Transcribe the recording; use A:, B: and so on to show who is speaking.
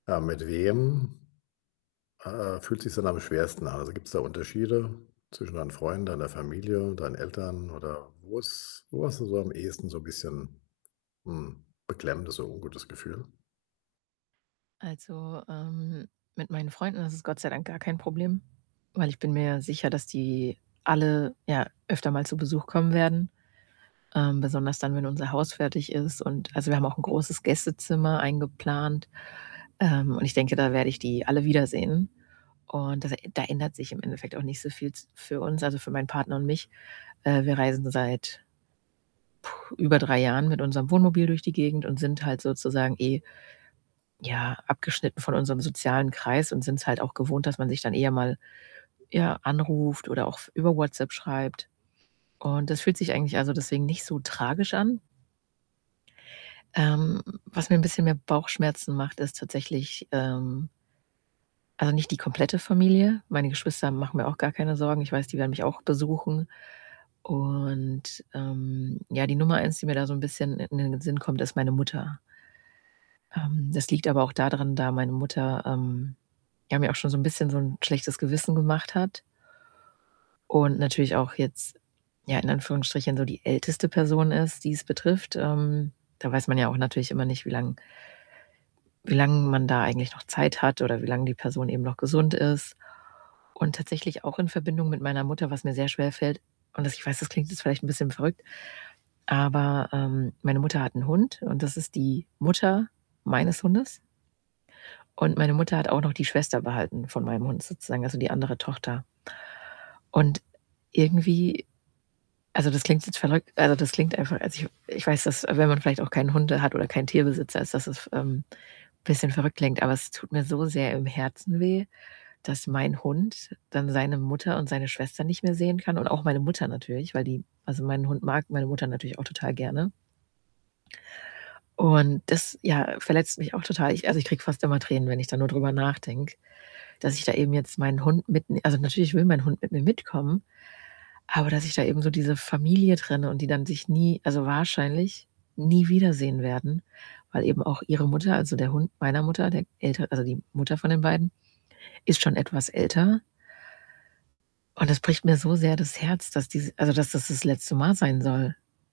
A: Ah, mit wem ah, ah, fühlt sich's denn am schwersten an? Also, gibt's da Unterschiede zwischen deinen Freunden, deiner Familie, deinen Eltern oder wo ist wo hast du so am ehesten so bisschen, hm, beklemmendes und ungutes Gefühl?
B: Also, ähm, mit meinen Freunden ist es Gott sei Dank gar kein Problem, weil ich bin mir ja sicher, dass die alle ja öfter mal zu Besuch kommen werden, ähm, besonders dann, wenn unser Haus fertig ist, und also, wir haben auch 'n großes Gästezimmer eingeplant, ähm, und ich denke, da werde ich die alle wiedersehen. Und das da ändert sich im Endeffekt auch nicht so viel z für uns, also für meinen Partner und mich. Äh, wir reisen seit puh, über 3 Jahren mit unserem Wohnmobil durch die Gegend und sind halt sozusagen eh, ja, abgeschnitten von unserem sozialen Kreis und sind's halt auch gewohnt, dass man sich dann eher mal, ja, anruft oder auch f über WhatsApp schreibt. Und das fühlt sich eigentlich also deswegen nicht so tragisch an. Ähm, was mir 'n bisschen mehr Bauchschmerzen macht, ist tatsächlich, ähm also nicht die komplette Familie. Meine Geschwister machen mir auch gar keine Sorgen, ich weiß, die werden mich auch besuchen. Und, ähm, ja, die Nummer 1, die mir da so 'n bisschen in in den Sinn kommt, ist meine Mutter. Ähm, das liegt aber auch da dran, da meine Mutter, ähm, ja mir auch schon so 'n bisschen so 'n schlechtes Gewissen gemacht hat und natürlich auch jetzt, ja, in Anführungsstrichen, so die älteste Person ist, die es betrifft, ähm, da weiß man ja auch natürlich immer nicht, wie lang wie lang man da eigentlich noch Zeit hat oder wie lang die Person eben noch gesund ist. Und tatsächlich auch in Verbindung mit meiner Mutter, was mir sehr schwerfällt und dass ich weiß, das klingt jetzt vielleicht 'n bisschen verrückt, aber, ähm, meine Mutter hat 'n Hund und das ist die Mutter meines Hundes und meine Mutter hat auch noch die Schwester behalten von meinem Hund sozusagen, also die andere Tochter. Und irgendwie also, das klingt jetzt verrückt, also das klingt einfach, als ich ich weiß, dass wenn man vielleicht auch keine Hunde hat oder keinen Tierbesitzer ist, dass es, ähm, bisschen verrückt klingt, aber es tut mir so sehr im Herzen weh, dass mein Hund dann seine Mutter und seine Schwester nicht mehr sehen kann und auch meine Mutter natürlich, weil die also, mein Hund mag meine Mutter natürlich auch total gerne. Und das, ja, verletzt mich auch total. Ich also, ich kriege fast immer Tränen, wenn ich da nur drüber nachdenke, dass ich da eben jetzt meinen Hund mitn also, natürlich will mein Hund mit mir mitkommen, aber dass ich da eben so diese Familie trenne und die dann sich nie also wahrscheinlich nie wiedersehen werden, weil eben auch ihre Mutter, also, der Hund meiner Mutter, der Älter also, die Mutter von den beiden, ist schon etwas älter und das bricht mir so sehr das Herz, dass die si also, dass das das letzte Mal sein soll.